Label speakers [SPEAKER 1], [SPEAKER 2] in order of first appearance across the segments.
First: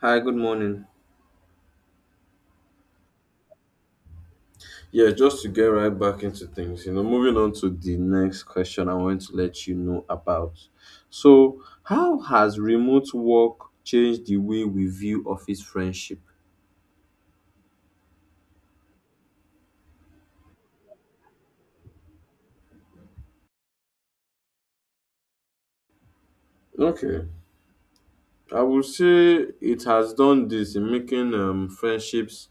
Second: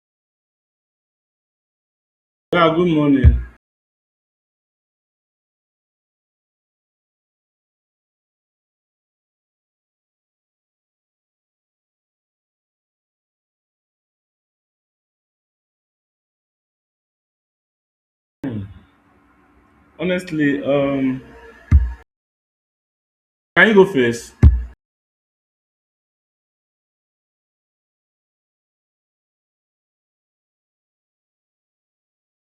[SPEAKER 1] Hi, good morning.
[SPEAKER 2] Yeah, good morning.
[SPEAKER 1] Yeah, just to get right back into things, you know, moving on to the next question I want to let you know about. So, how has remote work changed the way we view office friendship?
[SPEAKER 2] Hmm. Honestly, can you go first?
[SPEAKER 1] Okay, I would say it has done this in making friendships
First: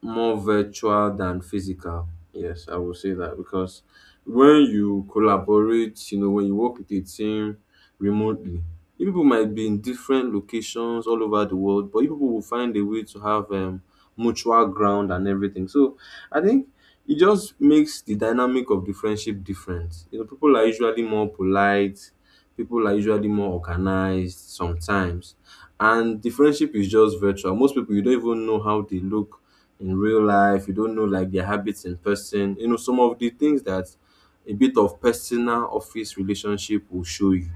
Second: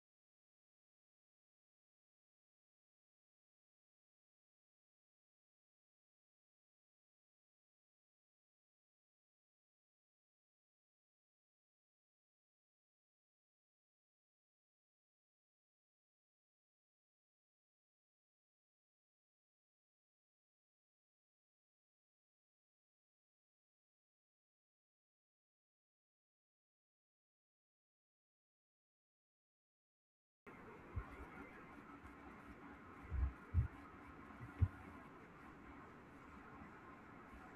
[SPEAKER 1] more virtual than physical. Yes, I will say that because when you collaborate, you know, when you work with a team remotely, you people might be in different locations all over the world, but you people will find a way to have mutual ground and everything. So I think it just makes the dynamic of the friendship different. You know, people are usually more polite, people are usually more organized sometimes, and the friendship is just virtual. Most people you don't even know how they look in real life. You don't know like their habits in person. You know some of the things that a bit of personal office relationship will show you.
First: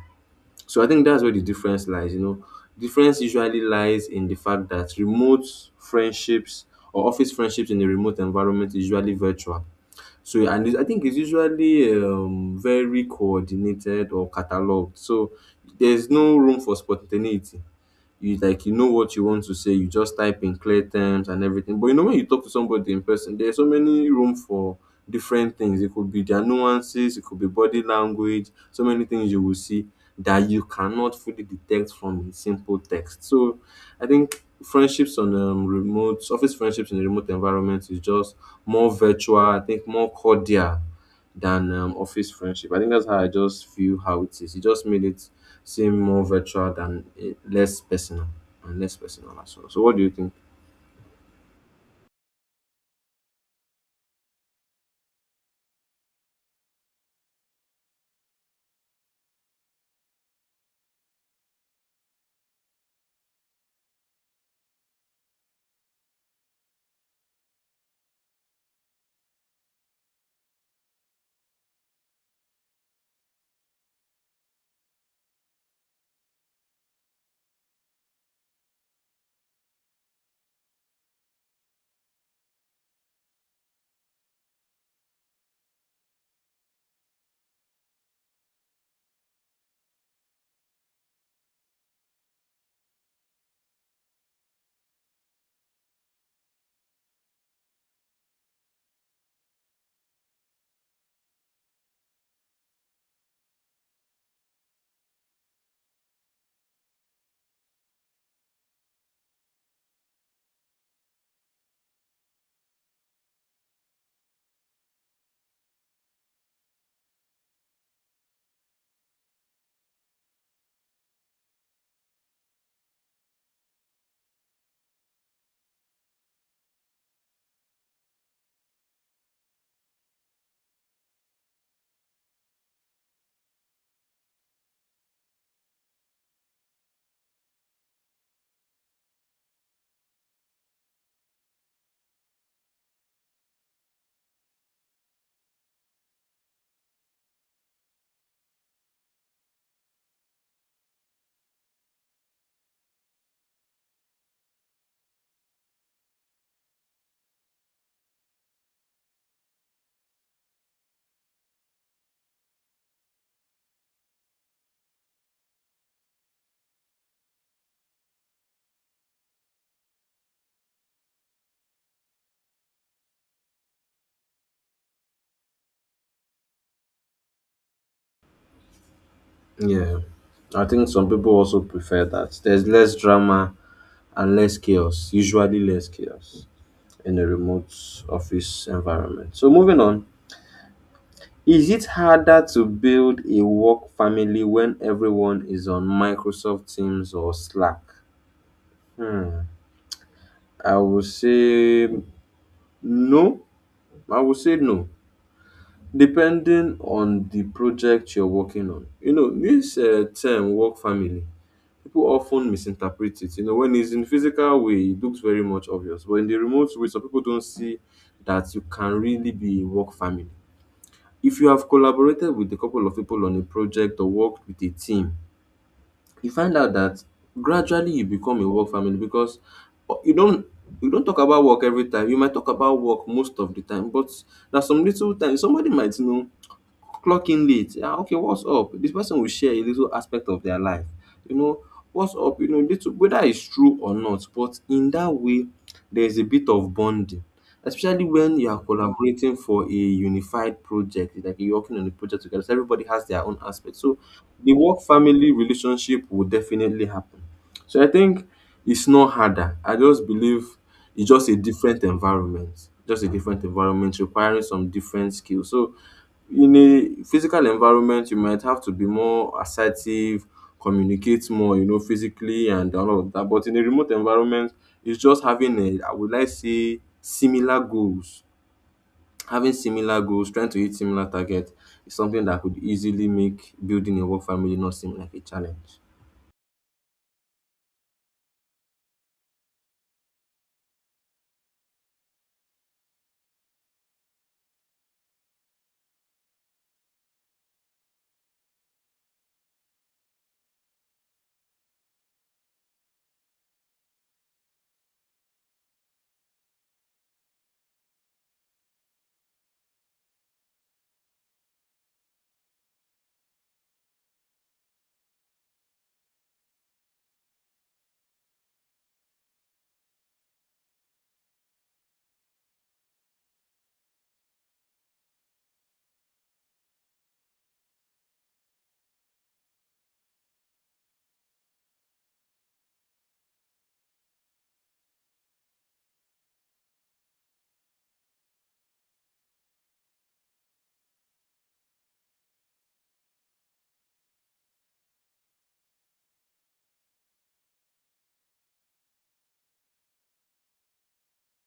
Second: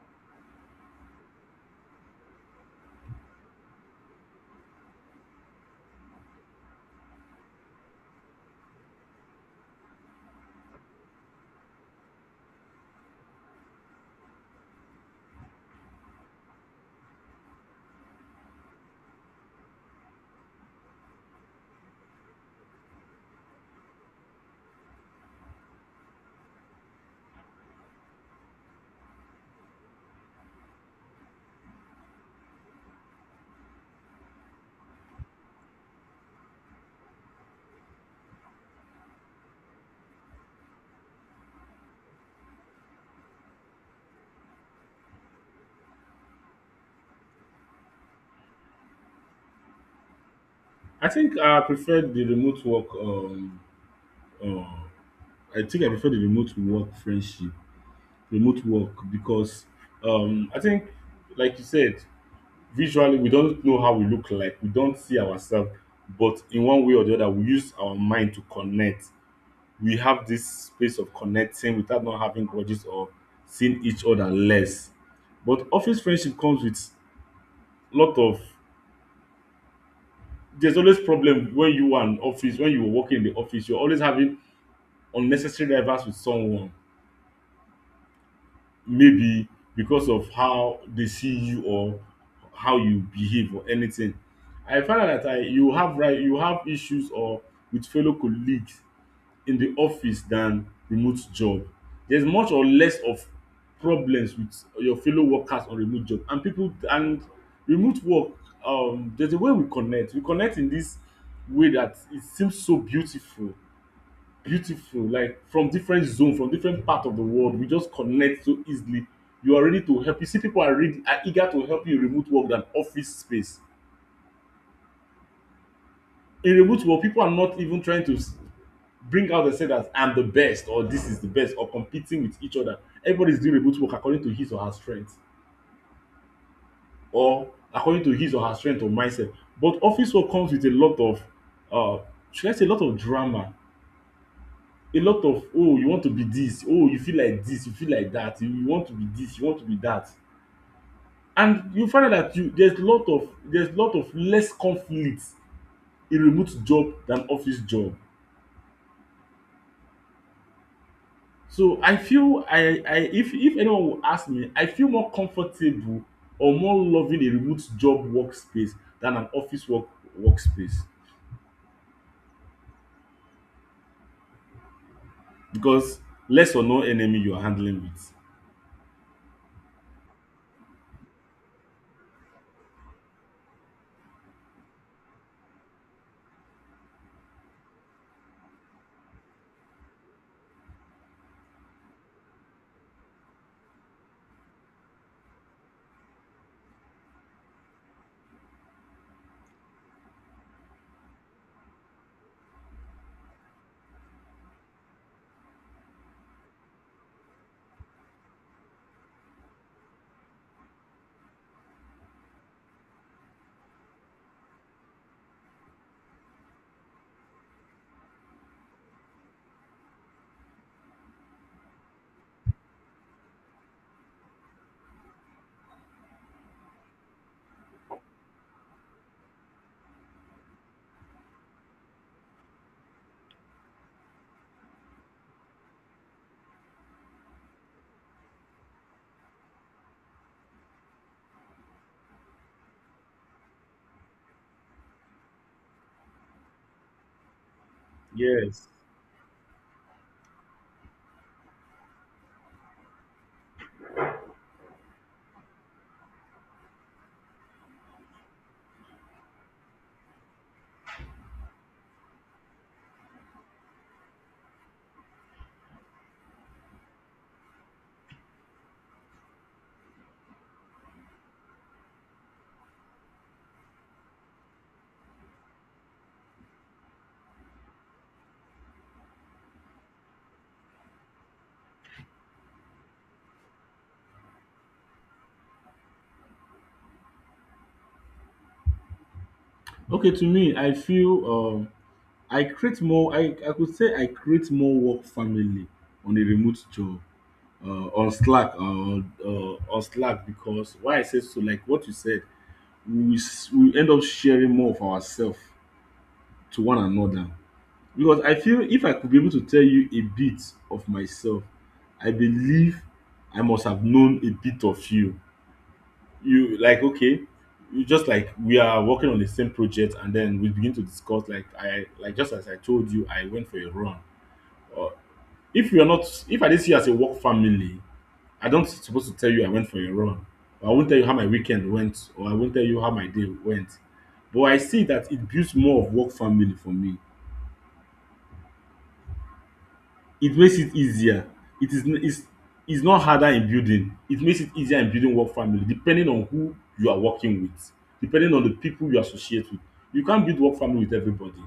[SPEAKER 1] So I think that's where the difference lies. You know, difference usually lies in the fact that remote friendships or office friendships in a remote environment is usually virtual so and I think it's usually very coordinated or cataloged. So there's no room for spontaneity, you like you know what you want to say, you just type in clear terms and everything. But you know when you talk to somebody in person, there's so many room for different things. It could be their nuances, it could be body language, so many things you will see that you cannot fully detect from a simple text. So I think friendships on remote office friendships in a remote environment is just more virtual, I think more cordial than office friendship. I think that's how I just feel how it is. It just made it seem more virtual than less personal and less personal as well. So what do you think?
[SPEAKER 2] I think I prefer the remote work. Uh, I think I prefer the remote work friendship, remote work because I think, like you said, visually we don't know how we look like, we don't see ourselves, but in one way or the other, we use our mind to connect. We have this space of connecting without not having grudges or seeing each other less. But office friendship comes with lot of, there's always problem when you are in office, when you're working in the office, you're always having unnecessary rivals with someone, maybe because of how they see you or how you behave or anything. I find out that I you have right, you have issues or with fellow colleagues in the office than remote job. There's much or less of problems with your fellow workers on remote job and people, and remote work, there's a way we connect. We connect in this way that it seems so beautiful, like from different zone, from different part of the world, we just connect so easily. You are ready to help, you see people are ready, are eager to help you in remote work than office space. In remote work, people are not even trying to bring out and say that I'm the best or this is the best or competing with each other. Everybody's doing remote work according to his or her strength, or according to his or her strength or mindset. But office work comes with a lot of, uh should I say a lot of drama, a lot of, oh, you want to be this, oh, you feel like this, you feel like that, you want to be this, you want to be that. And you find out that you there's a lot of, there's a lot of less conflict in remote job than office job. So I feel, I if anyone will ask me, I feel more comfortable or more loving a remote job workspace than an office work workspace, because less or no enemy you are handling with.
[SPEAKER 1] Yeah, I think some people also prefer that. There's less drama and less chaos. Usually less chaos in a remote office environment. So moving on. Is it harder to build a work family when everyone is on Microsoft Teams or Slack? I will say no. I will say no. Depending on the project you're working on, you know, this term work family, people often misinterpret it. You know, when it's in physical way, it looks very much obvious, but in the remote way, some people don't see that you can really be a work family. If you have collaborated with a couple of people on a project or worked with a team, you find out that gradually you become a work family because uh, you don't you don't talk about work every time. You might talk about work most of the time, but there's some little time somebody might know clock in late. Ah, okay, what's up? This person will share a little aspect of their life. You know, what's up? You know, little, whether it's true or not, but in that way, there's a bit of bonding, especially when you are
[SPEAKER 2] Yes.
[SPEAKER 1] collaborating for a unified project. It's like you're working on a project together. So everybody has their own aspect. So the work family relationship will definitely happen. So I think it's not harder. I just believe it's just a different environment, just a different environment requiring some different skills. So in a physical environment, you might have to be more assertive, communicate more, you know, physically and all of that. But in a remote environment, it's just having a, I would like say, similar goals. Having similar goals, trying to hit similar target is something that could easily make building a work family not seem like a challenge.
[SPEAKER 2] Okay, to me, I feel I create more, I could say I create more work family on a remote job. Uh, on Slack, uh, on Slack, because why I say so, like what you said, we we end up sharing more of ourselves to one another. Because I feel if I could be able to tell you a bit of myself, I believe I must have known a bit of you. You like okay, you just like we are working on the same project and then we begin to discuss, like I like, just as I told you I went for a run. Or if you're not, if I didn't see you as a work family, I don't supposed to tell you I went for a run. I won't tell you how my weekend went, or I won't tell you how my day went. But I see that it builds more of work family for me. It makes it easier. It is it's not harder in building. It makes it easier in building work family, depending on who you are working with, depending on the people you associate with. You can't build work family with everybody,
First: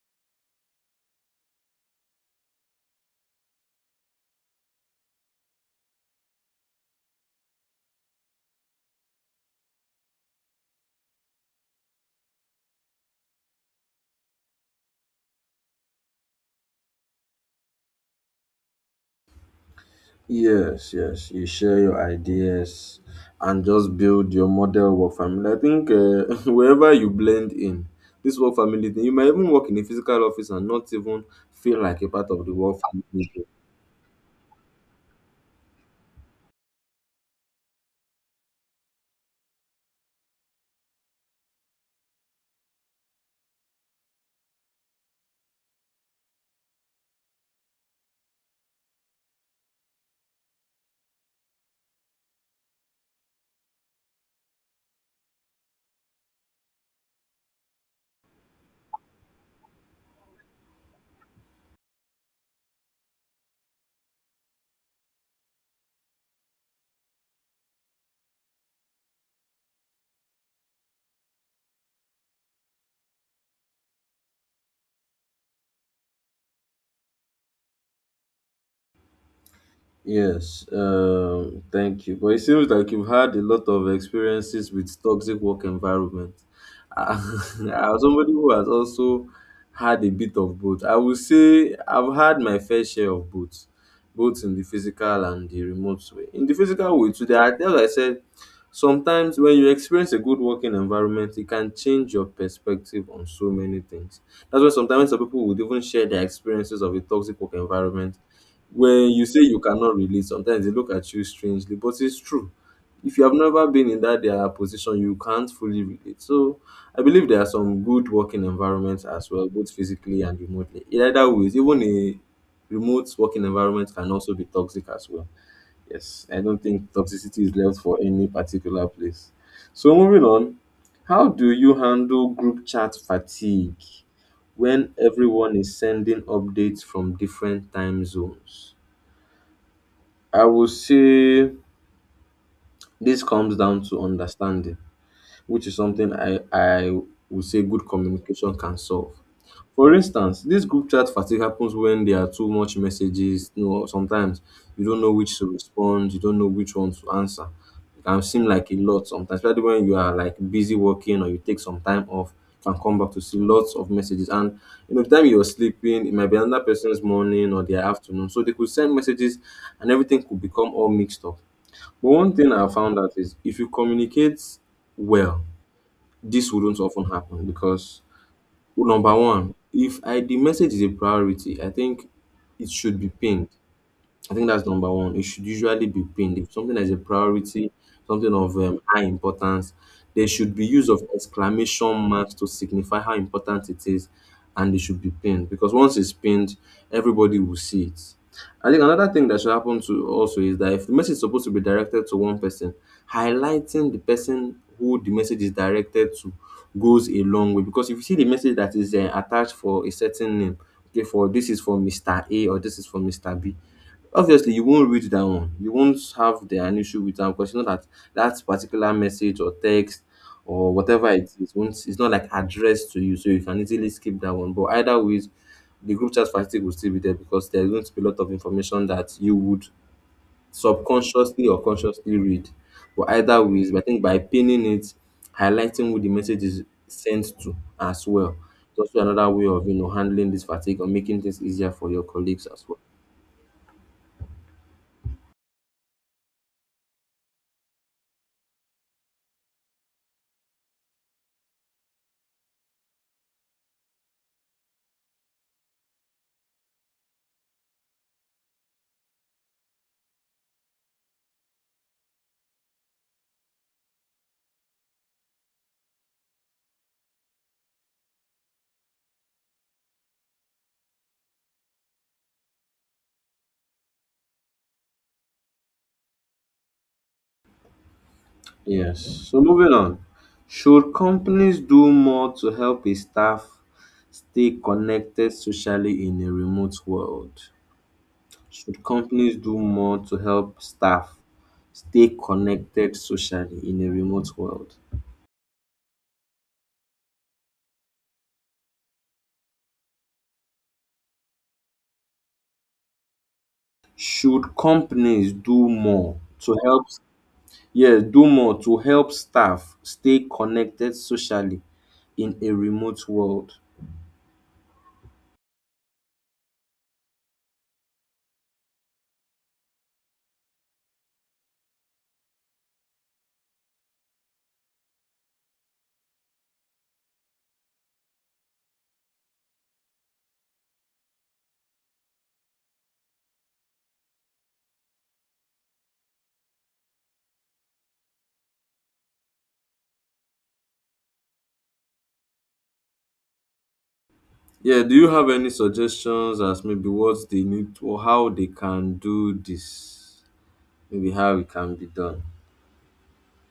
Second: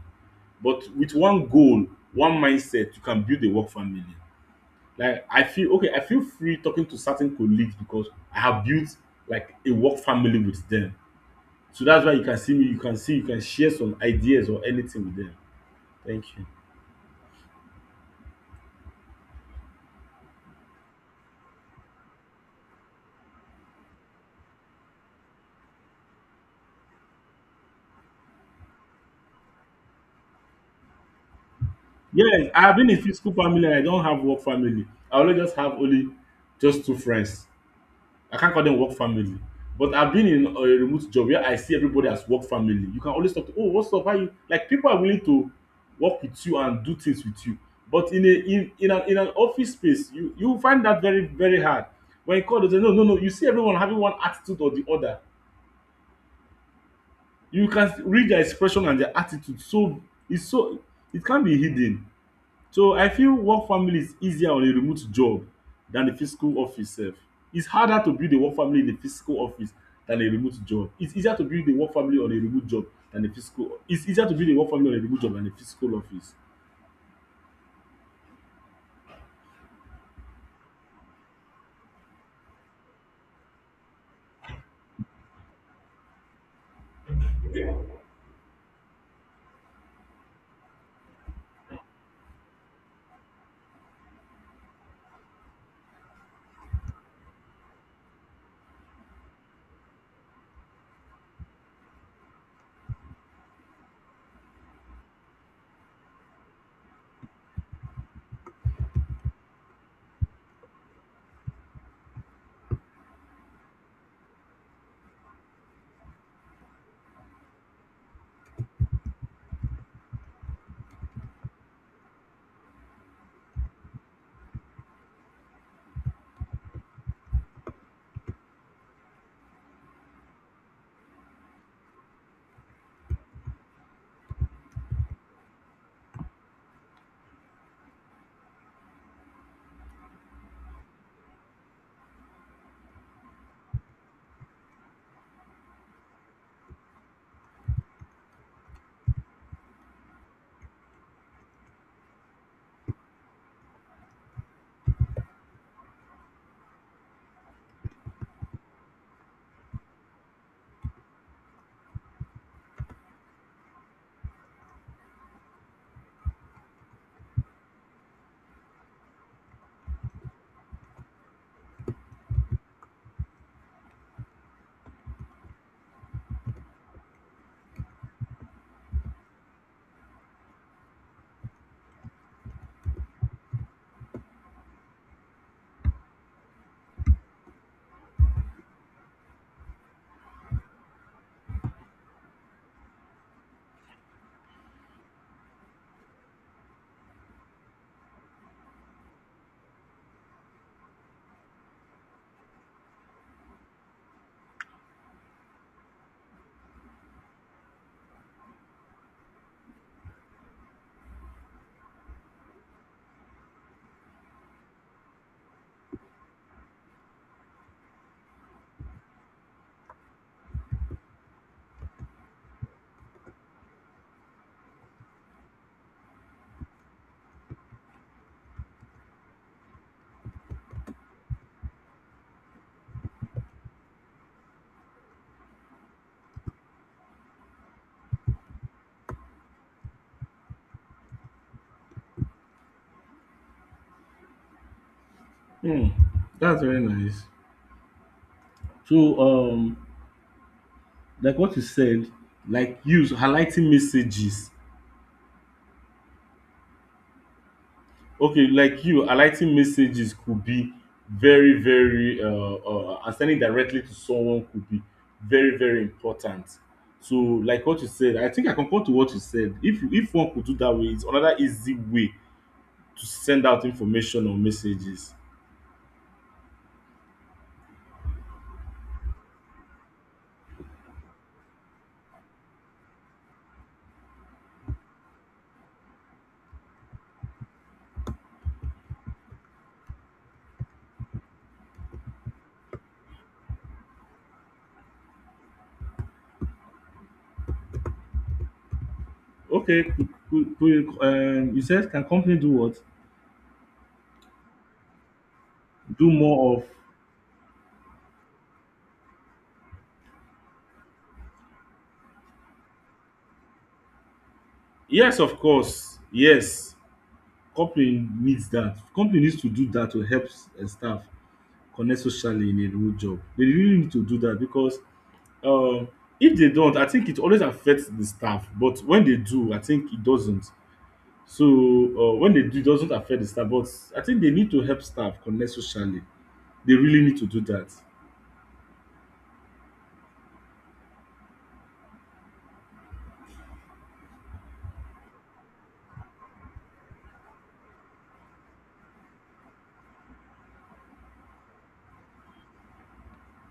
[SPEAKER 2] but with one goal, one mindset, you can build a work family. Like I feel, okay, I feel free talking to certain colleagues because I have built like a work family with them. So that's why you can see me, you can see, you can share some ideas or anything with them. Thank you.
[SPEAKER 1] Yes, yes. You share your ideas and just build your model work family. I think wherever you blend in this work family thing, you might even work in a physical office and not even feel like a part of
[SPEAKER 2] Yes,
[SPEAKER 1] the
[SPEAKER 2] I have
[SPEAKER 1] work
[SPEAKER 2] been in physical
[SPEAKER 1] family.
[SPEAKER 2] family and I don't have work family. I only just have only just two friends. I can't call them work family. But I've been in a remote job where I see everybody as work family. You can always talk to, oh, what's up? How you like? People are willing to work with you and do things with you. But in a in in an office space, you find that very very hard. When you call, they say no, no, no. You see everyone having one attitude or the other. You can read their expression and their attitude. So it's so it can be hidden. So I feel work family is easier on a remote job than a physical office sef. It's harder to build a work family in a physical office than a remote job. It's easier to build a work family on a remote job than a physical, it's easier to build a work family on a remote job than a physical office.
[SPEAKER 1] Yes, thank you. But it seems like you've had a lot of experiences with toxic work environment. As somebody who has also had a bit of both, I would say I've had my fair share of both, both in the physical and the remote way. In the physical way, today, I as I said, sometimes when you experience a good working environment, it can change your perspective on so many things. That's why sometimes some people would even share their experiences of a toxic work environment. When you say you cannot relate, sometimes they look at you strangely, but it's true. If you have never been in that their position, you can't fully relate. So I believe there are some good working environments as well, both physically and remotely. In either ways, even a remote working environment can also be toxic as well. Yes, I don't think toxicity is left for any particular place. So moving on, how do you handle group chat fatigue when everyone is sending updates from different time zones? I would say this comes down to understanding, which is something I would say good communication can solve. For instance, this group chat fatigue happens when there are too much messages. You know, sometimes you don't know which to respond, you don't know which one to answer. It can seem like a lot sometimes, especially when you are like busy working or you take some time off, you can come back to see lots of messages. And you know, the time you're sleeping, it might be another person's morning or their afternoon. So they could send messages and everything could become all mixed up. But one thing I found out is if you communicate well, this wouldn't often happen because number one, if I the message is a priority, I think it should be pinged. I think that's number one. It should usually be pinned. If something is a priority, something of high importance, there should be use of exclamation marks to signify how important it is, and it should be pinned because once it's pinned, everybody will see it. I think another thing that should happen to also is that if the message is supposed to be directed to one person, highlighting the person who the message is directed to goes a long way. Because if you see the message that is attached for a certain name, okay, for this is for Mr. A or this is for Mr. B, obviously you won't read that one, you won't have the an issue with that because you know that that particular message or text or whatever it is won't, it's not like addressed to you, so you can easily skip that one. But either ways, the group chat fatigue will still be there because there's going to be a lot of information that you would subconsciously or consciously read. But either ways, I think by pinning it, highlighting who the message is sent to as well. It's also another way of, you know, handling this fatigue or making things easier for your colleagues as well.
[SPEAKER 2] Hmm, that's very nice. So, like what you said, like use highlighting messages. Okay, like you, highlighting messages could be very, very, and sending directly to someone could be very, very important. So, like what you said, I think I concur to what you said. If one could do that way, it's another easy way to send out information or messages.
[SPEAKER 1] Yes. So moving on. Should companies do more to help a staff stay connected socially in a remote world? Should companies do more to help staff stay connected socially in a remote world?
[SPEAKER 2] Okay, could, you said can company do what?
[SPEAKER 1] Should companies do
[SPEAKER 2] Do
[SPEAKER 1] more
[SPEAKER 2] more
[SPEAKER 1] to
[SPEAKER 2] of,
[SPEAKER 1] help yes, do more to help staff stay connected socially in a remote world?
[SPEAKER 2] yes, of course, yes. Company needs that. Company needs to do that to help staff connect socially in a real job. They really need to do that, because um, if they don't, I think it always affects the staff. But when they do, I think it doesn't. So when they do, it doesn't affect the staff. But I think they need to help staff connect socially. They really need to do that.
[SPEAKER 1] Yeah, do you have any suggestions as maybe what they need to, or how they can do this? Maybe how it can be done.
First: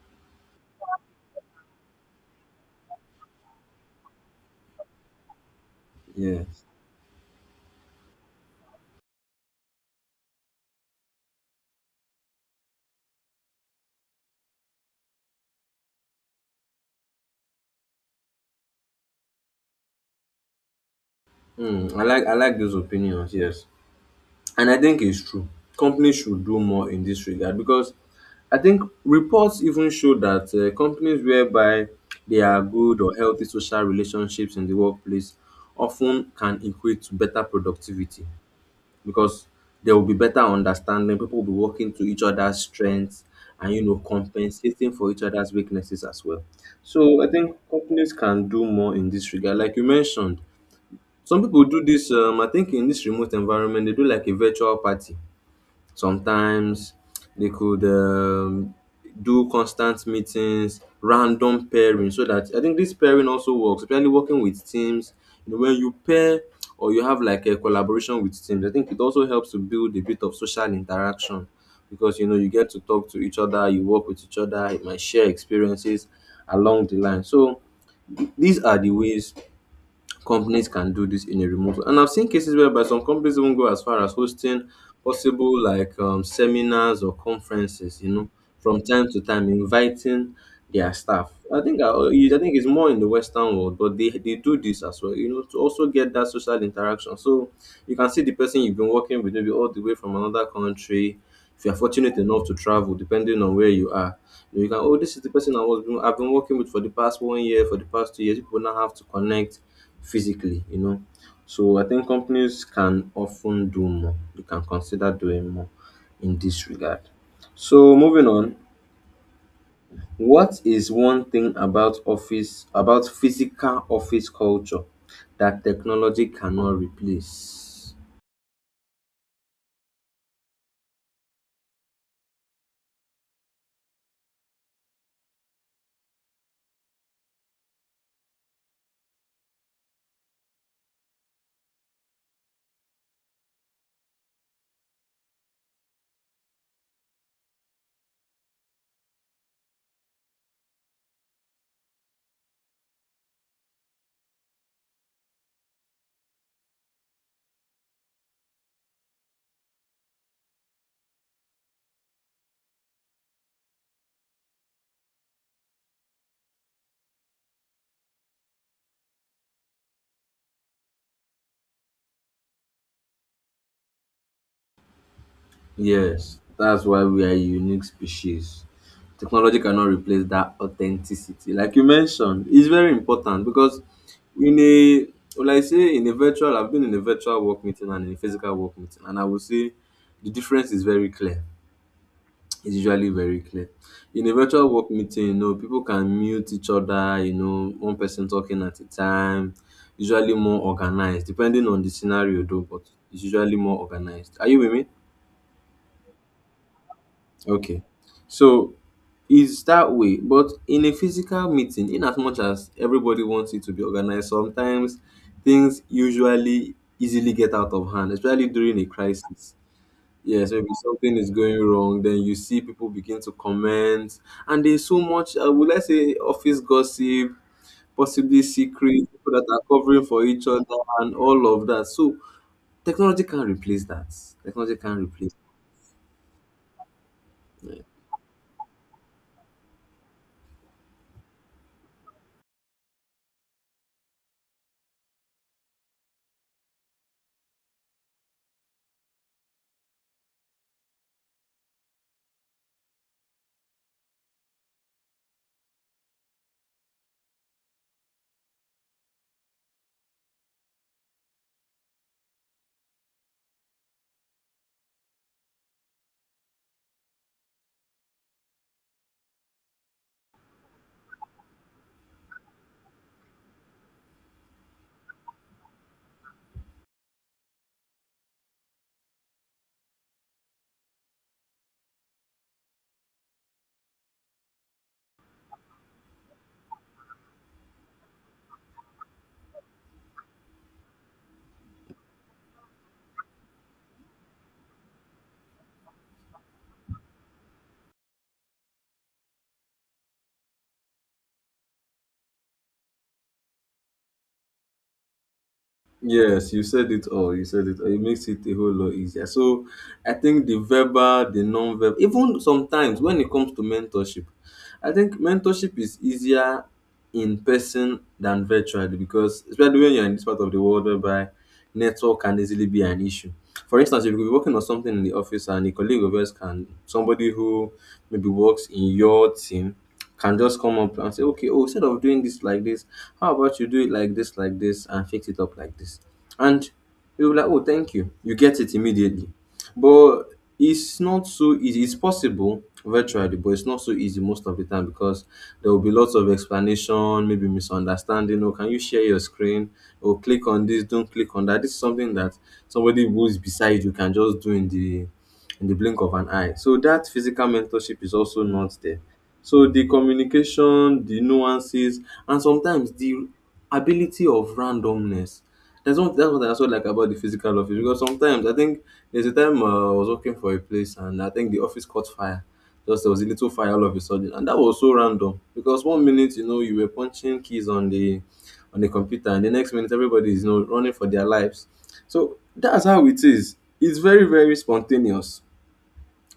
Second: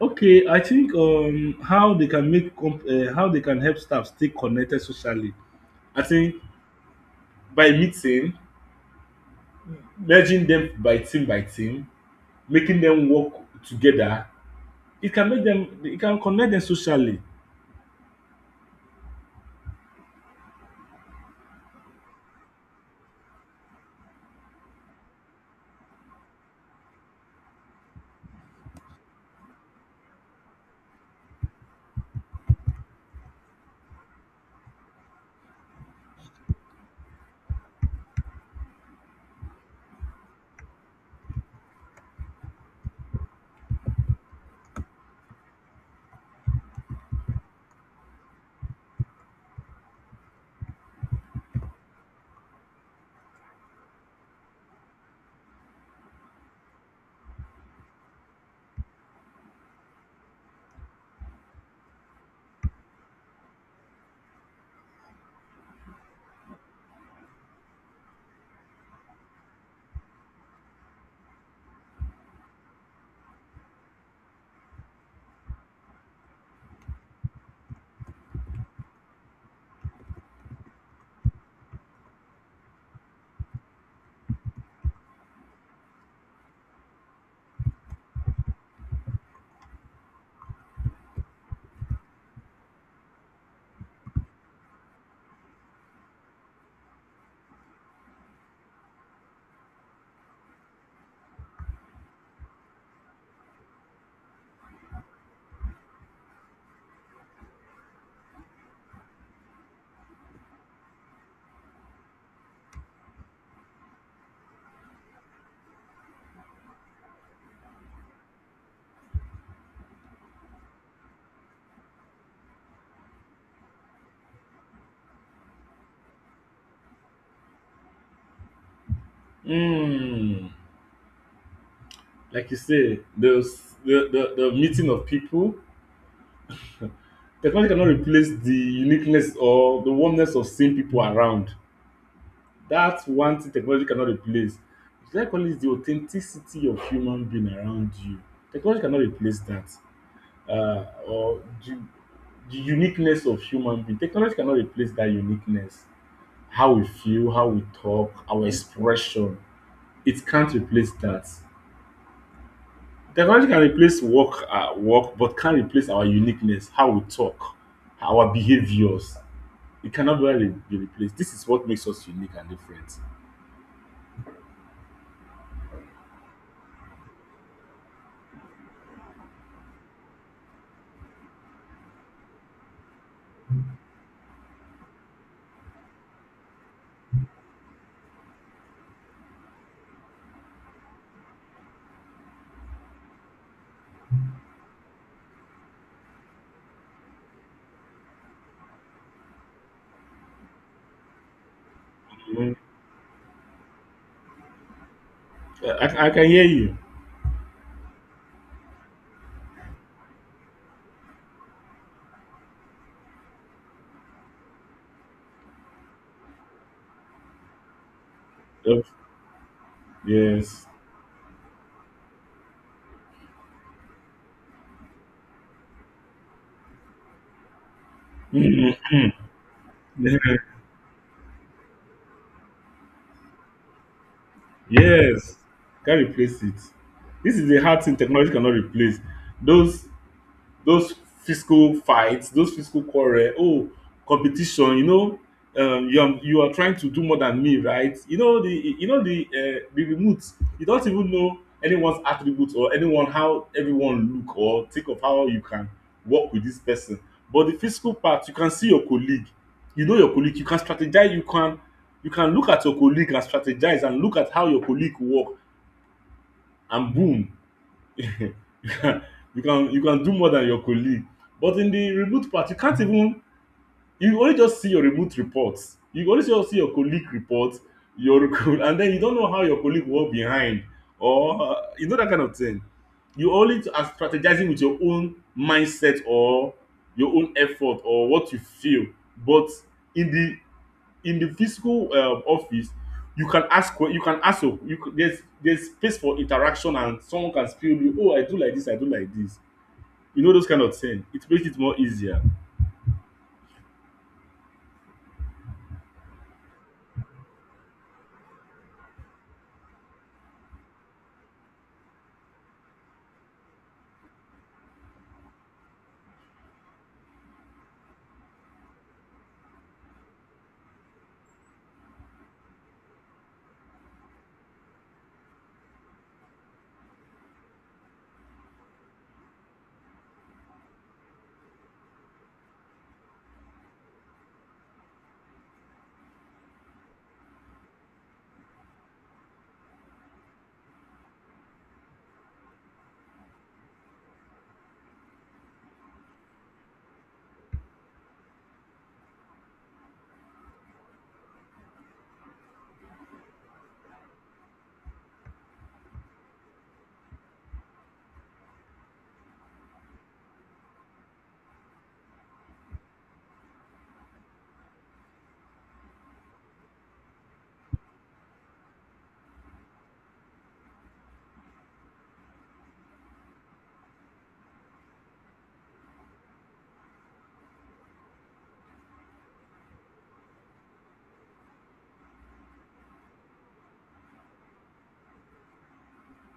[SPEAKER 2] Okay, I think how they can make how they can help staff stay connected socially. I think
[SPEAKER 1] Yeah.
[SPEAKER 2] by meeting, merging them by team, making them work together. It can make them. It can connect them socially.
[SPEAKER 1] Hmm. I like those opinions, yes. And I think it's true. Companies should do more in this regard because I think reports even show that companies whereby there are good or healthy social relationships in the workplace often can equate to better productivity. Because there will be better understanding. People will be working to each other's strengths and you know compensating for each other's weaknesses as well. So I think companies can do more in this regard. Like you mentioned, some people do this. I think in this remote environment, they do like a virtual party. Sometimes they could do constant meetings, random pairing, so that I think this pairing also works, especially working with teams. You know, when you pair or you have like a collaboration with teams, I think it also helps to build a bit of social interaction because you know you get to talk to each other, you work with each other, you might share experiences along the line. So these are the ways companies can do this in a remote. And I've seen cases whereby some companies even go as far as hosting possible like seminars or conferences, you know, from time to time, inviting their staff. I think I think it's more in the western world, but they do this as well, you know, to also get that social interaction. So you can see the person you've been working with maybe all the way from another country. If you're fortunate enough to travel, depending on where you are, you know, you can, oh, this is the person I've been working with for the past 1 year, for the past 2 years. People now have to connect physically, you know. So I think companies can often do more. They can consider doing more in this regard. So moving on, what is one thing about office, about physical office culture that technology cannot replace?
[SPEAKER 2] Mm, like you say, the, s- the meeting of people, technology cannot replace the uniqueness or the warmness of seeing people around. That's one thing technology cannot replace. Should I call it the authenticity of human being around you? Technology cannot replace that. Or the, uniqueness of human being. Technology cannot replace that uniqueness. How we feel, how we talk, our expression. It can't replace that. Technology can replace work, work, but can't replace our uniqueness, how we talk, our behaviors. It cannot really be replaced. This is what makes us unique and different.
[SPEAKER 1] Yes, that's why we are a unique species. Technology cannot replace that authenticity. Like you mentioned, it's very important because in a, well, I say in a virtual, I've been in a virtual work meeting and in a physical work meeting, and I will say the difference is very clear. It's usually very clear. In a virtual work meeting, people can mute each other, one person talking at a time, usually more organized, depending on the scenario
[SPEAKER 2] Mhm.
[SPEAKER 1] though, but it's usually more organized. Are you with me?
[SPEAKER 2] I can hear you.
[SPEAKER 1] Okay. So is that way, but in a physical meeting, in as much as everybody wants it to be organized, sometimes things usually easily get out of hand, especially during
[SPEAKER 2] Yep.
[SPEAKER 1] a crisis. Yes,
[SPEAKER 2] Yes.
[SPEAKER 1] maybe something is going wrong, then you see people begin to comment, and there's so much would I say office gossip, possibly
[SPEAKER 2] Mhm.
[SPEAKER 1] secret people that are covering for each other and all of that. So technology can replace that, technology can
[SPEAKER 2] Yes.
[SPEAKER 1] replace.
[SPEAKER 2] Can't replace it. This is the hard thing technology cannot replace. Those those physical fights, those physical quarrel, oh, competition, you know, you are trying to do more than me, right? You know the remote. You don't even know anyone's attributes or anyone how everyone look, or think of how you can work with this person. But the physical part, you can see your colleague. You know your colleague. You can strategize. You can, you can look at your colleague and strategize and look at how your colleague work, and boom, you can, you can do more than your colleague. But in the remote part, you can't even, you only just see your remote reports. You only just see your colleague report, your and then you don't know how your colleague walk behind, or you know that kind of thing. You only are strategizing with your own mindset, or your own effort or what you feel. But in the, physical office, you can ask, oh, there's space for interaction, and someone can spill you, oh, I do like this, I do like this. You know those kind of things, it makes it more easier.
[SPEAKER 1] Yes, you said it all. You said it all. It makes it a whole lot easier. So I think the verbal, the non-verbal, even sometimes when it comes to mentorship, I think mentorship is easier in person than virtually, because especially when you're in this part of the world whereby network can easily be an issue. For instance, if you're working on something in the office and a colleague of yours can somebody who maybe works in your team can just come up and say, okay, oh, instead of doing this like this, how about you do it like this, and fix it up like this? And you'll be like, oh, thank you. You get it immediately. But it's not so easy. It's possible virtually, but it's not so easy most of the time because there will be lots of explanation, maybe misunderstanding. Oh, can you share your screen? Or click on this, don't click on that. This is something that somebody who is beside you can just do in the blink of an eye. So that physical mentorship is also not there. So the communication, the nuances, and sometimes the ability of randomness. That's one. That's what I also like about the physical office, because sometimes I think there's a time I was working for a place and I think the office caught fire. Just there was a little fire all of a sudden, and that was so random because 1 minute, you know, you were punching keys on the computer, and the next minute everybody is, you know, running for their lives. So that's how it is. It's very, very spontaneous.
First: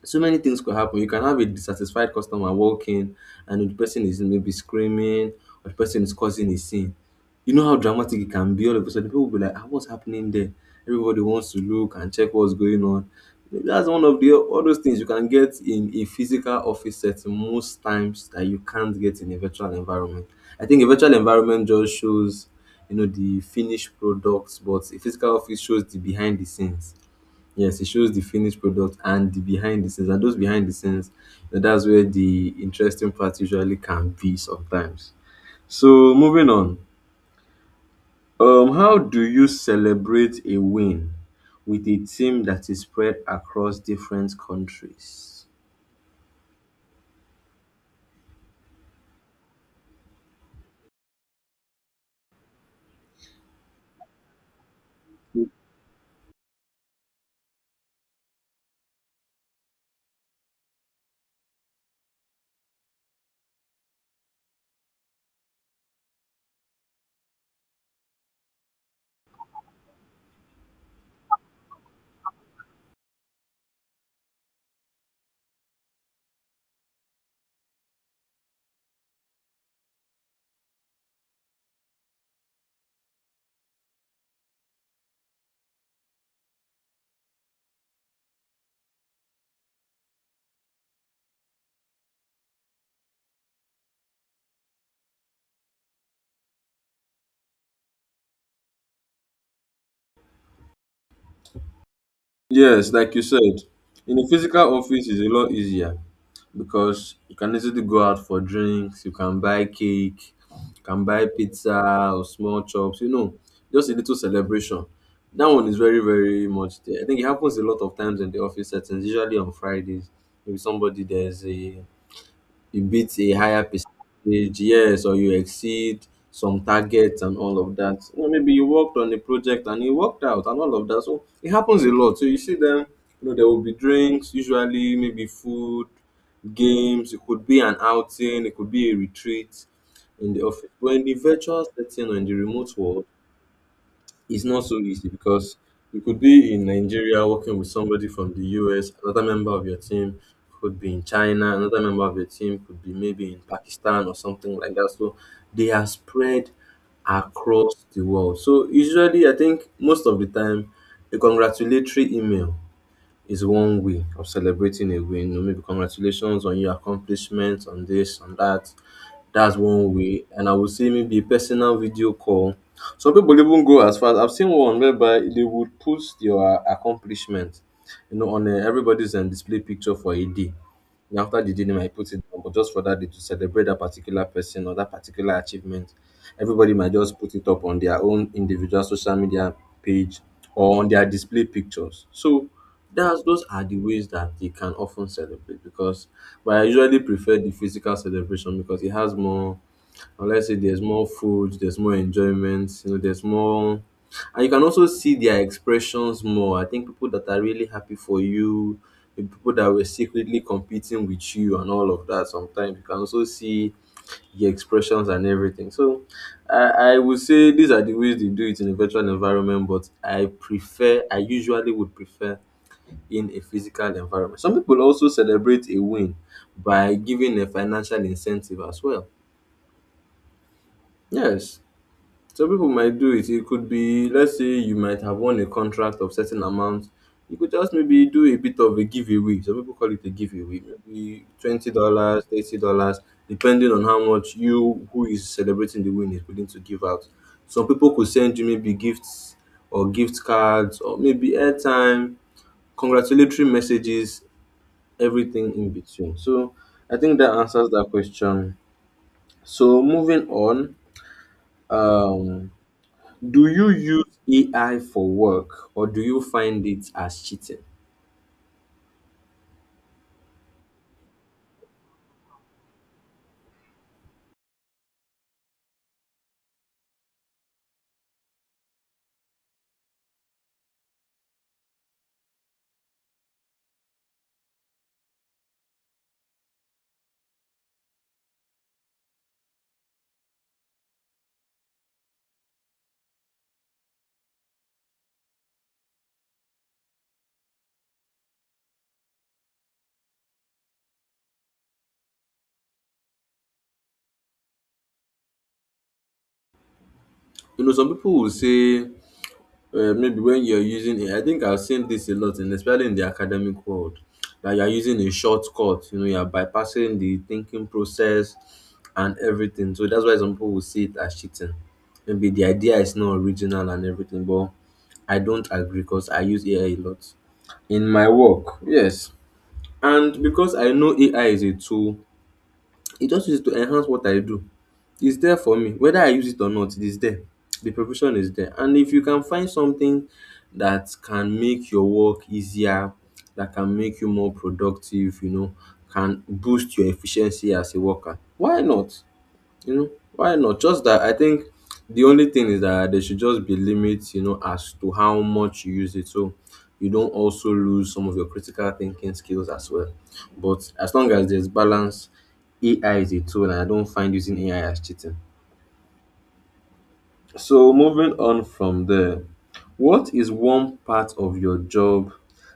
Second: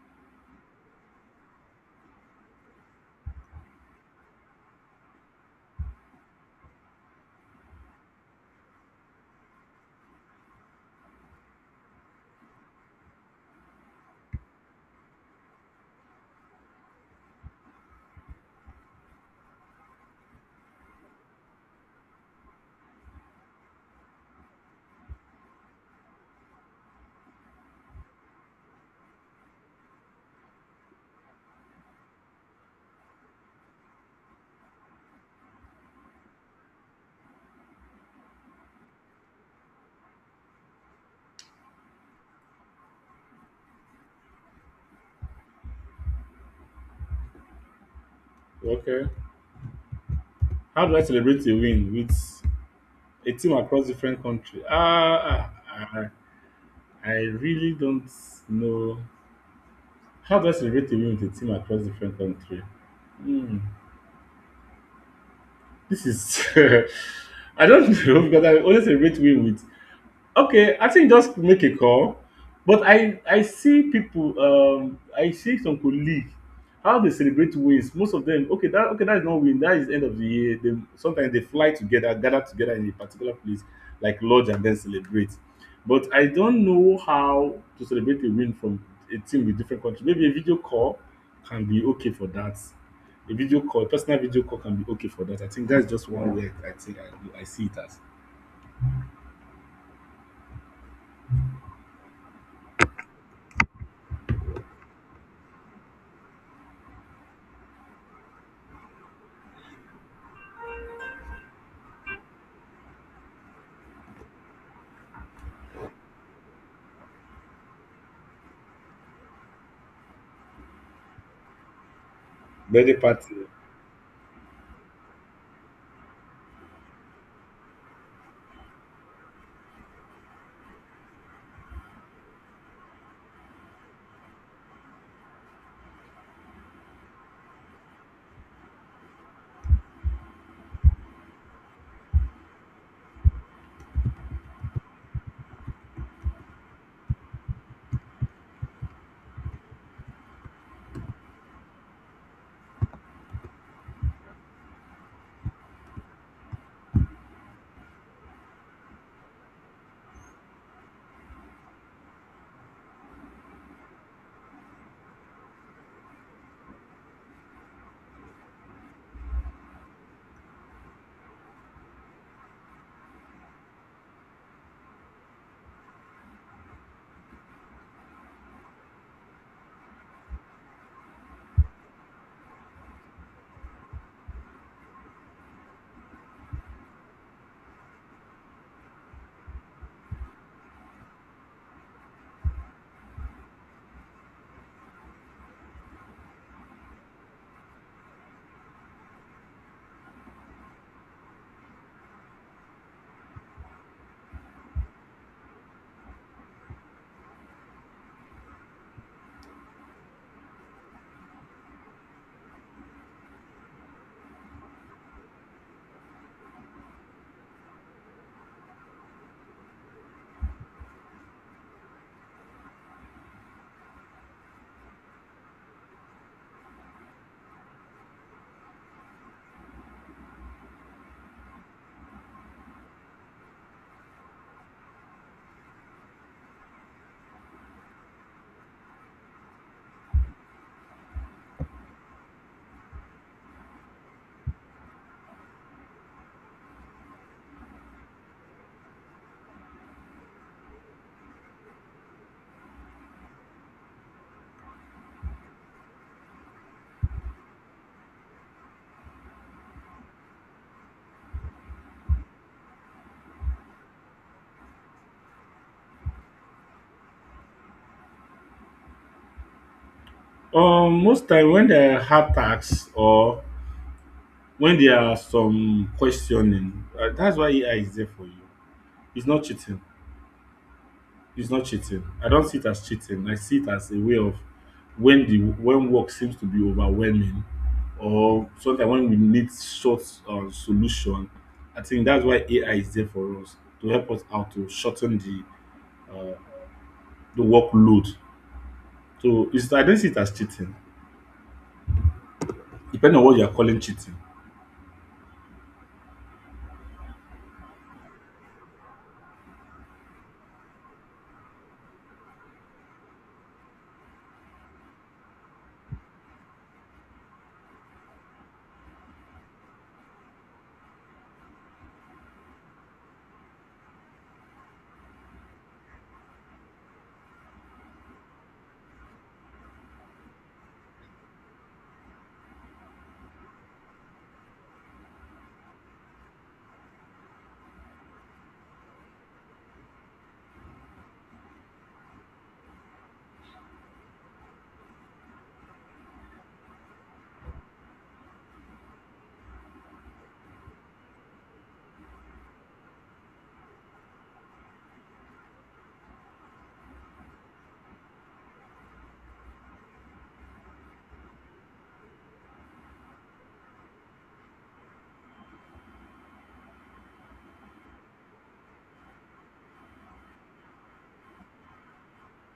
[SPEAKER 1] So many things could happen. You can have a dissatisfied customer walking, and the person is maybe screaming, or the person is causing a scene. You know how dramatic it can be. All of a sudden, people will be like, ah, what's happening there? Everybody wants to look and check what's going on. That's one of the all those things you can get in a physical office setting most times that you can't get in a virtual environment. I think a virtual environment just shows, you know, the finished products, but a physical office shows the behind the scenes. Yes, it shows the finished product and the behind the scenes. And those behind the scenes, eh, that's where the interesting part usually can be sometimes. So moving on, how do you celebrate a win with a team that is spread across different countries?
[SPEAKER 2] Okay, how do I celebrate a win with a team across different country? I really don't know. How do I celebrate a win with a team across different country? Hmm, this is I don't know, because I always celebrate win with. Okay, I think just make a call. But I see people, I see some colleague how they celebrate wins. Most of them, okay, that, okay, that is not win, that is end of the year. They sometimes they fly together, gather together in a particular place like lodge, and then celebrate. But I don't know how to celebrate a win from a team with different countries. Maybe a video call can be okay for that. A video call, a personal video call can be okay for that. I think that's just one way. I think I see it as
[SPEAKER 1] Yes, like you said, in a physical office is a lot easier, because you can easily go out for drinks, you can buy cake, you can buy pizza or small chops, you know, just a little celebration. That one is very, very much there. I think it happens a lot of times in the office settings, usually on Fridays. Maybe somebody, there's a, you
[SPEAKER 2] birthday
[SPEAKER 1] beat a
[SPEAKER 2] party.
[SPEAKER 1] higher percentage, yes, or you exceed some targets and all of that. Or maybe you worked on a project and you worked out and all of that. So it happens a lot. So you see them, you know, there will be drinks, usually maybe food, games, it could be an outing, it could be a retreat in the office. But in the virtual setting or in the remote world, it's not so easy because you could be in Nigeria working with somebody from the US, another member of your team could be in China, another member of your team could be maybe in Pakistan or something like that. So they are spread across the world. So usually I think most of the time a congratulatory email is one way of celebrating a win. You know, maybe congratulations on your accomplishment, on this, on that. That's one way. And I would say maybe a personal video call. Some people even go as far as I've seen one whereby they would put your accomplishment, you know, on a, everybody's display picture for a day. And after the day, they might put it down, but just for that day to celebrate that particular person or that particular achievement. Everybody might just put it up on their own individual social media page or on their display pictures. So that's those are the ways that they can often celebrate. Because, but I usually prefer the physical celebration, because it has more, or let's say there's more food, there's more enjoyment, you know, there's more. And you can also see their expressions more. I think people that are really happy for you, the people that were secretly competing with you and all of that, sometimes you can also see your expressions and everything. So I would say these are the ways they do it in a virtual environment, but I prefer, I usually would prefer in a physical environment. Some people also celebrate a win by giving a financial incentive as well. Yes, some people might do it. It could be, let's say, you might have won a contract of certain amount. You could just maybe do a bit of a giveaway. Some people call it a giveaway, maybe $20, $30, depending on how much you who is celebrating the win is willing to give out. Some people could send you maybe gifts or gift cards or maybe airtime, congratulatory messages, everything in between. So I think that answers that question. So moving on, um do you use AI for work, or do you find it as cheating?
[SPEAKER 2] Most time when there hard task, or when there are some questioning, that's why AI is there for you. It's not cheating. It's not cheating. I don't see it as cheating. I see it as a way of when work seems to be overwhelming, or sometimes when we need short solution. I think that's why AI is there for us to help us out to shorten uh, the workload. So I don't see it as cheating. Depending on what you are calling cheating,
[SPEAKER 1] You know, some people will say maybe when you're using it, I think I've seen this a lot, and especially in the academic world, that you're using a shortcut, you know, you're bypassing the thinking process and everything. So that's why some people will see it as cheating. Maybe the idea is not original and everything, but I don't agree because I use AI a lot in my work. Yes. And because I know AI is a tool, it just is to enhance what I do. It's there for me. Whether I use it or not, it is there. The preparation is there. And if you can find something that can make your work easier, that can make you more productive, you know, can boost your efficiency as a worker, why not? You know, why not? Just that I think the only thing is that there should just be limits, you know, as to how much you use it. So you don't also lose some of your critical thinking skills as well. But as long as there's balance, AI is a tool, and I don't find using AI as cheating. So, moving on from there, what is one part of your job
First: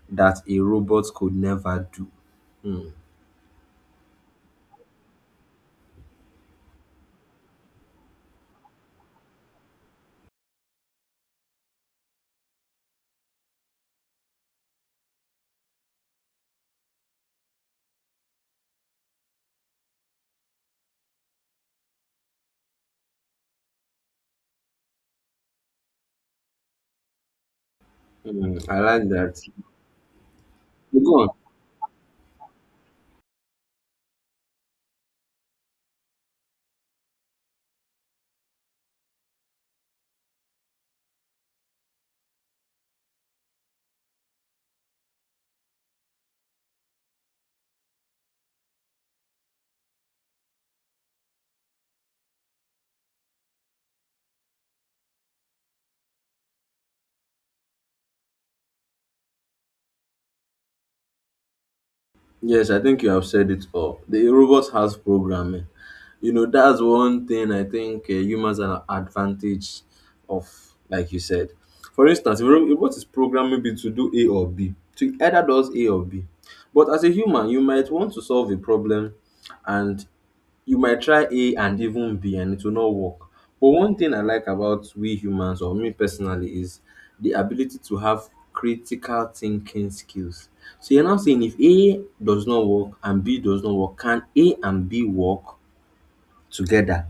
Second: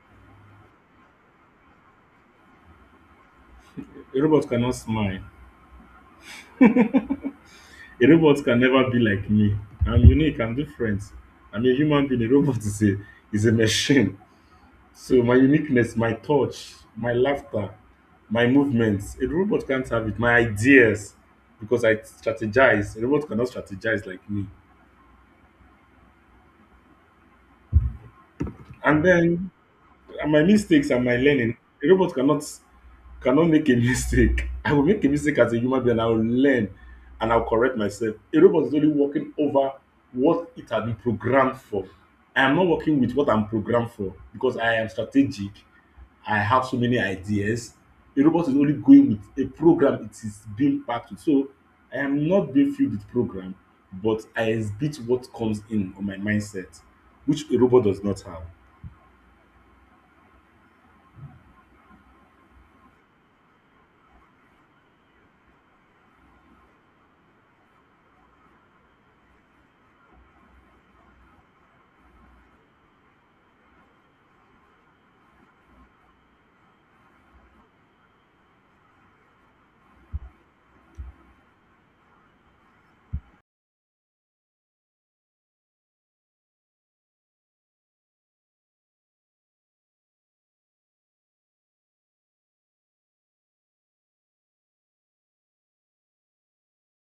[SPEAKER 1] that a robot could never do?
[SPEAKER 2] a robot cannot smile. A robot can never be like me. I'm unique. I'm different. I'm a human being. A robot is a machine. So my uniqueness, my touch, my laughter, my movements. A robot can't have it. My ideas, because I strategize. A robot cannot strategize like me.
[SPEAKER 1] Hmm, I
[SPEAKER 2] And
[SPEAKER 1] like that.
[SPEAKER 2] then and my mistakes and my
[SPEAKER 1] Go on.
[SPEAKER 2] learning. A robot cannot make a mistake. I will make a mistake as a human being. I will learn and I'll correct myself. A robot is only working over what it has been programmed for. I am not working with what I'm programmed for because I am strategic. I have so many ideas. A robot is only going with a program it is being packed with. So I am not being filled with program, but I exhibit what comes in on my mindset, which a robot does not have.
[SPEAKER 1] Yes, I think you have said it all. The robot has programming. You know, that's one thing I think humans are advantage of, like you said. For instance, if a robot is programmed maybe to do A or B, to either does A or B. But as a human, you might want to solve a problem and you might try A and even B and it will not work. But one thing I like about we humans or me personally is the ability to have critical thinking skills. So you're now saying if A does not work and B does not work, can A and B work together?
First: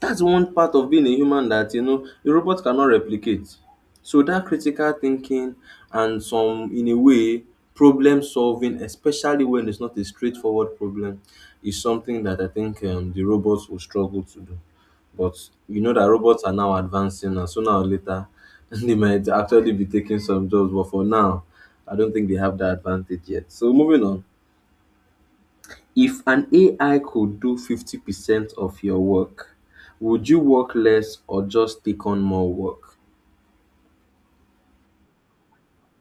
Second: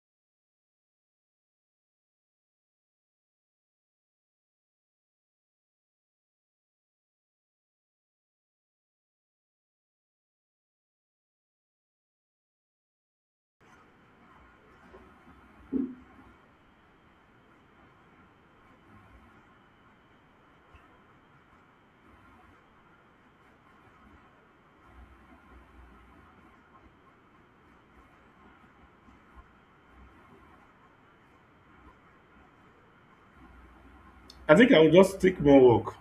[SPEAKER 1] That's one part of being a human that you know a robot cannot replicate. So that critical thinking and some in a way problem solving, especially when it's not a straightforward problem, is something that I think the robots will struggle to do. But you know that robots are now advancing, and sooner or later they might actually be taking some jobs. But for now, I don't think they have that advantage yet. So moving on. If an AI could do 50% of your work, would you work less or just take on more work?
[SPEAKER 2] I think I will just take more work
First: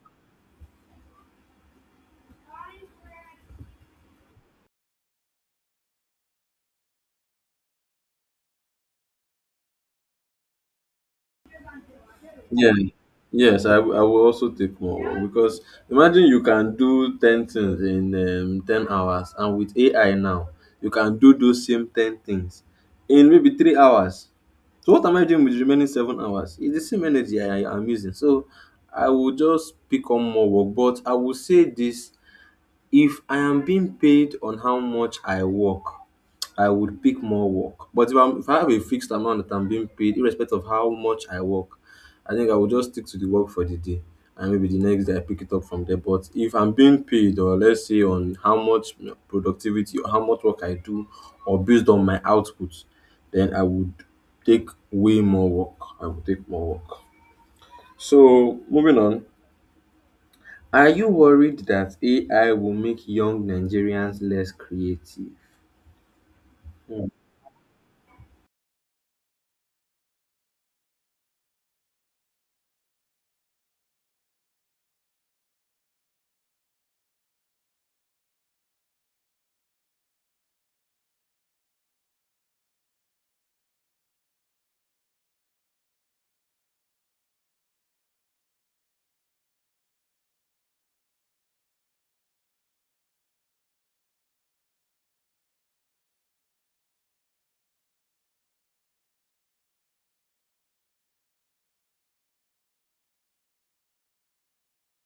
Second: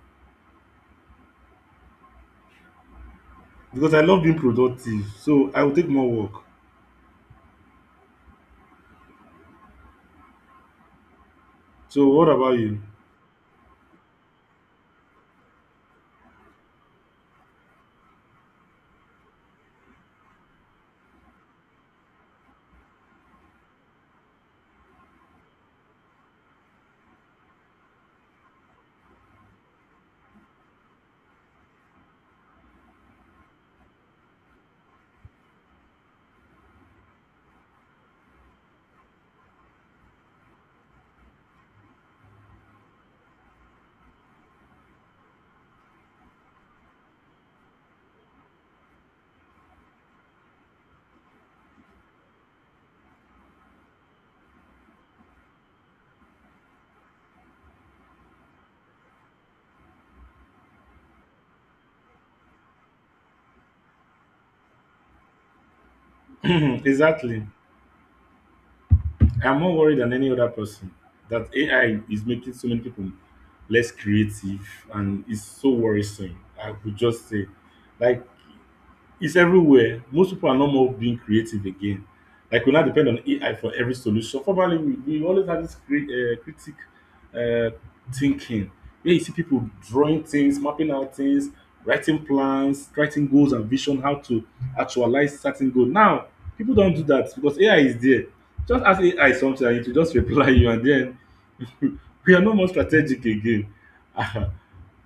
[SPEAKER 2] because I love being productive. So I will take more work. So what about
[SPEAKER 1] Yeah.
[SPEAKER 2] you?
[SPEAKER 1] Yes, I will also take more work because imagine you can do 10 things in 10 hours, and with AI now, you can do those same 10 things in maybe 3 hours. So, what am I doing with the remaining 7 hours? It's the same energy am using. So, I will just pick on more work, but I will say this. If I am being paid on how much I work, I would pick more work. But if I have a fixed amount that I'm being paid, irrespective of how much I work, I think I will just stick to the work for the day. And maybe the next day I pick it up from there. But if I'm being paid, or let's say on how much productivity or how much work I do, or based on my output, then I would take way more work. I would take more work. So moving on, are you worried that AI will make young Nigerians less creative? Mm.
[SPEAKER 2] Exactly. I'm more worried than any other person that AI is making so many people less creative and it's so worrisome. I would just say, like, it's everywhere. Most people are no more being creative again. Like we now depend on AI for every solution. Formerly, we always had this critic uh, thinking where you see people drawing things, mapping out things, writing plans, writing goals and vision, how to actualize certain goal. Now, people don't do that because AI is there. Just ask AI something and it will just reply you, and then we are no more strategic again.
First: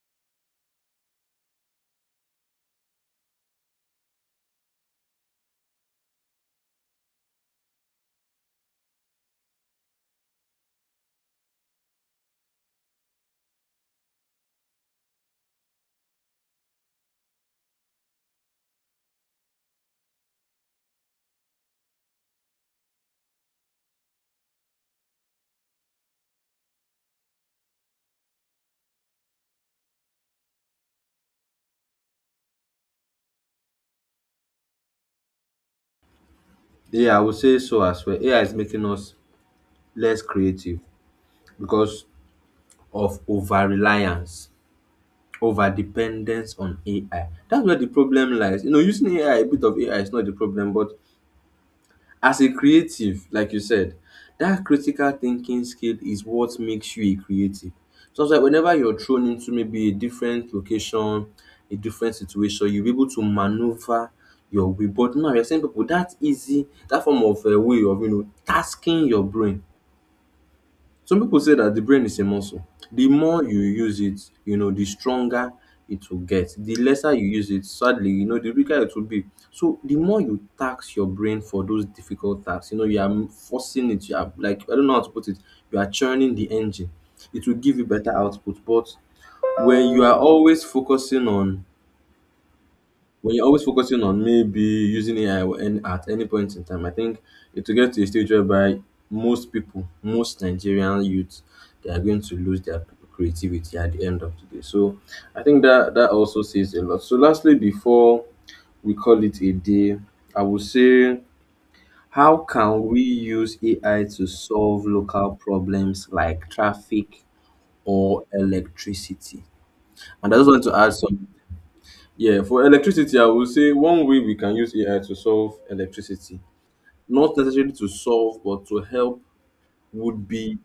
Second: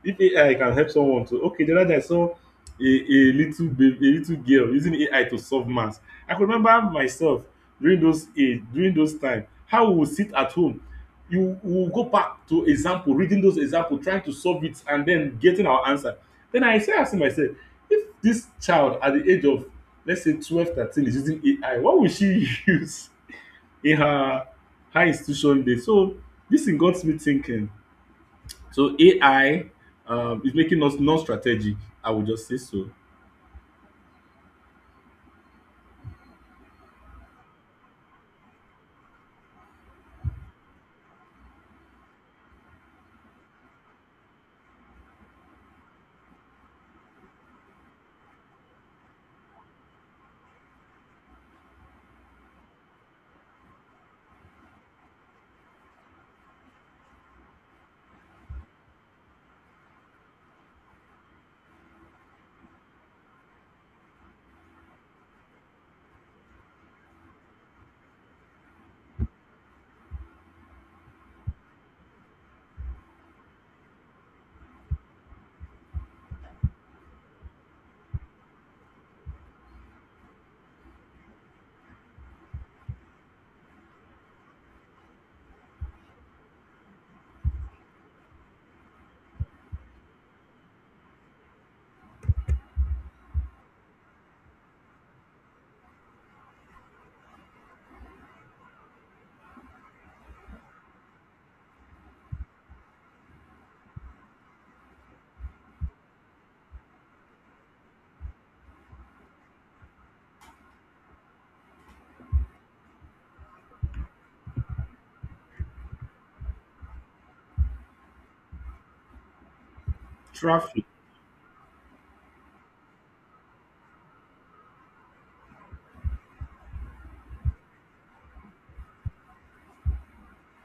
[SPEAKER 2] If AI can help someone to okay, the other day I saw a little baby, a little girl using AI to solve maths. I could remember myself during those age, during those time, how we would sit at home. You we will go back to example, reading those example, trying to solve it, and then getting our answer. Then I started asking myself, if this child at the age of, let's say, 12, 13 is using AI, what will she use in her high institution day? So this thing got me thinking, so AI is making us non-strategic. I would just say so.
[SPEAKER 1] Yeah, I would say so as well. AI is making us less creative because of over reliance, over dependence on AI. That's where the problem lies. You know, using AI, a bit of AI is not the problem. But as a creative, like you said, that critical thinking skill is what makes you a creative. So it's like whenever you're thrown into maybe a different location, a different situation, you'll be able to maneuver your way. But now you're saying people that easy, that form of a way of tasking your brain, some people say that the brain is a muscle. The more you use it, you know, the stronger it will get. The lesser you use it, sadly, you know, the weaker it will be. So the more you tax your brain for those difficult tasks, you know, you are forcing it. You are like, I don't know how to put it. You are churning the engine. It will give you better output. But when you are always focusing on when you're always focusing on maybe using AI or any- at any point in time, I think it will get to a stage whereby most people, most Nigerian youth, they are going to lose their creativity at the end of the day. So I think that also says a lot. So lastly, before we call it a day, I would say, how can we use AI to solve local problems like traffic or electricity? And I just want to
[SPEAKER 2] Traffic.
[SPEAKER 1] add some. Yeah, for electricity, I would say one way we can use AI to solve electricity, not necessarily to solve, but to help, would be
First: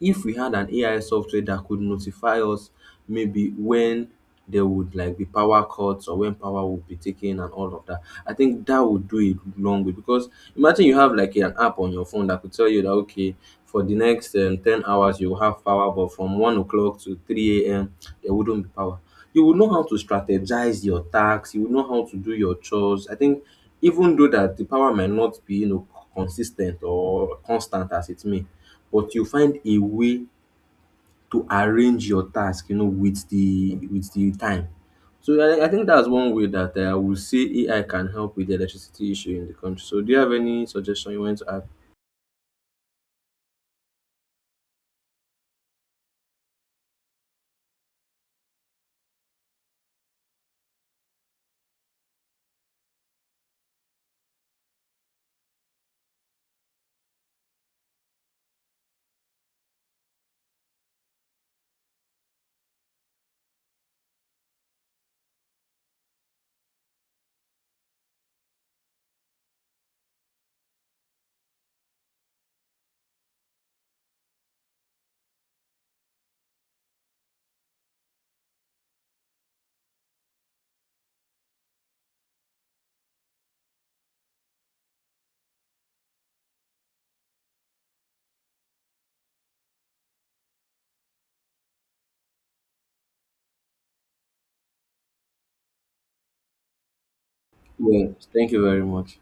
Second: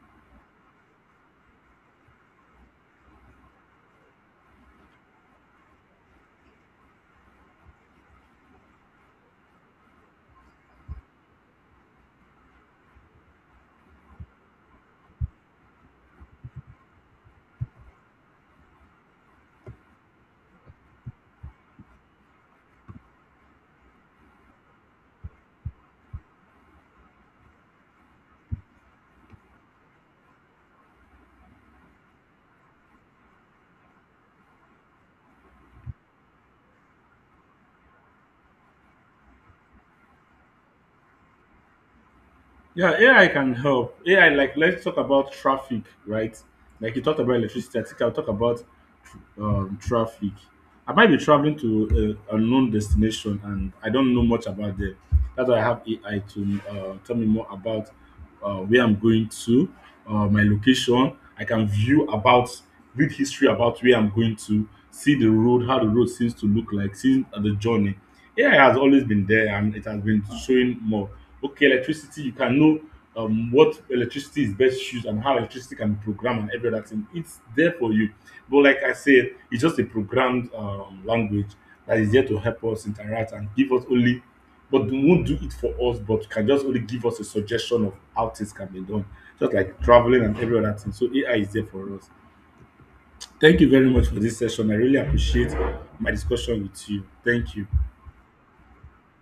[SPEAKER 1] if we had an AI software that could notify us maybe when there would like be power cuts or when power would be taken and all of that. I think that would do it long way because imagine you have like an app on your phone that could tell you that okay, for the next 10 hours you will have power, but from 1 o'clock to 3 a.m there wouldn't be power. You would know how to strategize your tasks, you would know how to do your chores. I think even though that the power might not be, you know, consistent or constant as it may, but you find a way to arrange your task, you know, with the time. So I think that's one way that I would say AI can help with the electricity issue in the country. So do you have any suggestion you want to add?
[SPEAKER 2] Yeah, AI can help. AI, like let's talk about traffic, right? Like you talked about electricity, I think I'll talk about traffic. I might be traveling to a unknown destination and I don't know much about them. That's why I have AI to tell me more about where I'm going to, my location. I can view about, read history about where I'm going to, see the road, how the road seems to look like, seeing the journey. AI has always been there and it has been showing more. Okay, electricity, you can know what electricity is best used and how electricity can be programmed and every other thing. It's there for you. But like I said, it's just a programmed language that is there to help us interact and give us only, but won't do it for us, but can just only give us a suggestion of how things can be done, just like traveling and every other thing. So AI is there for us. Thank you very much for this session. I really appreciate my discussion with you. Thank you.
[SPEAKER 1] Well, thank you very much.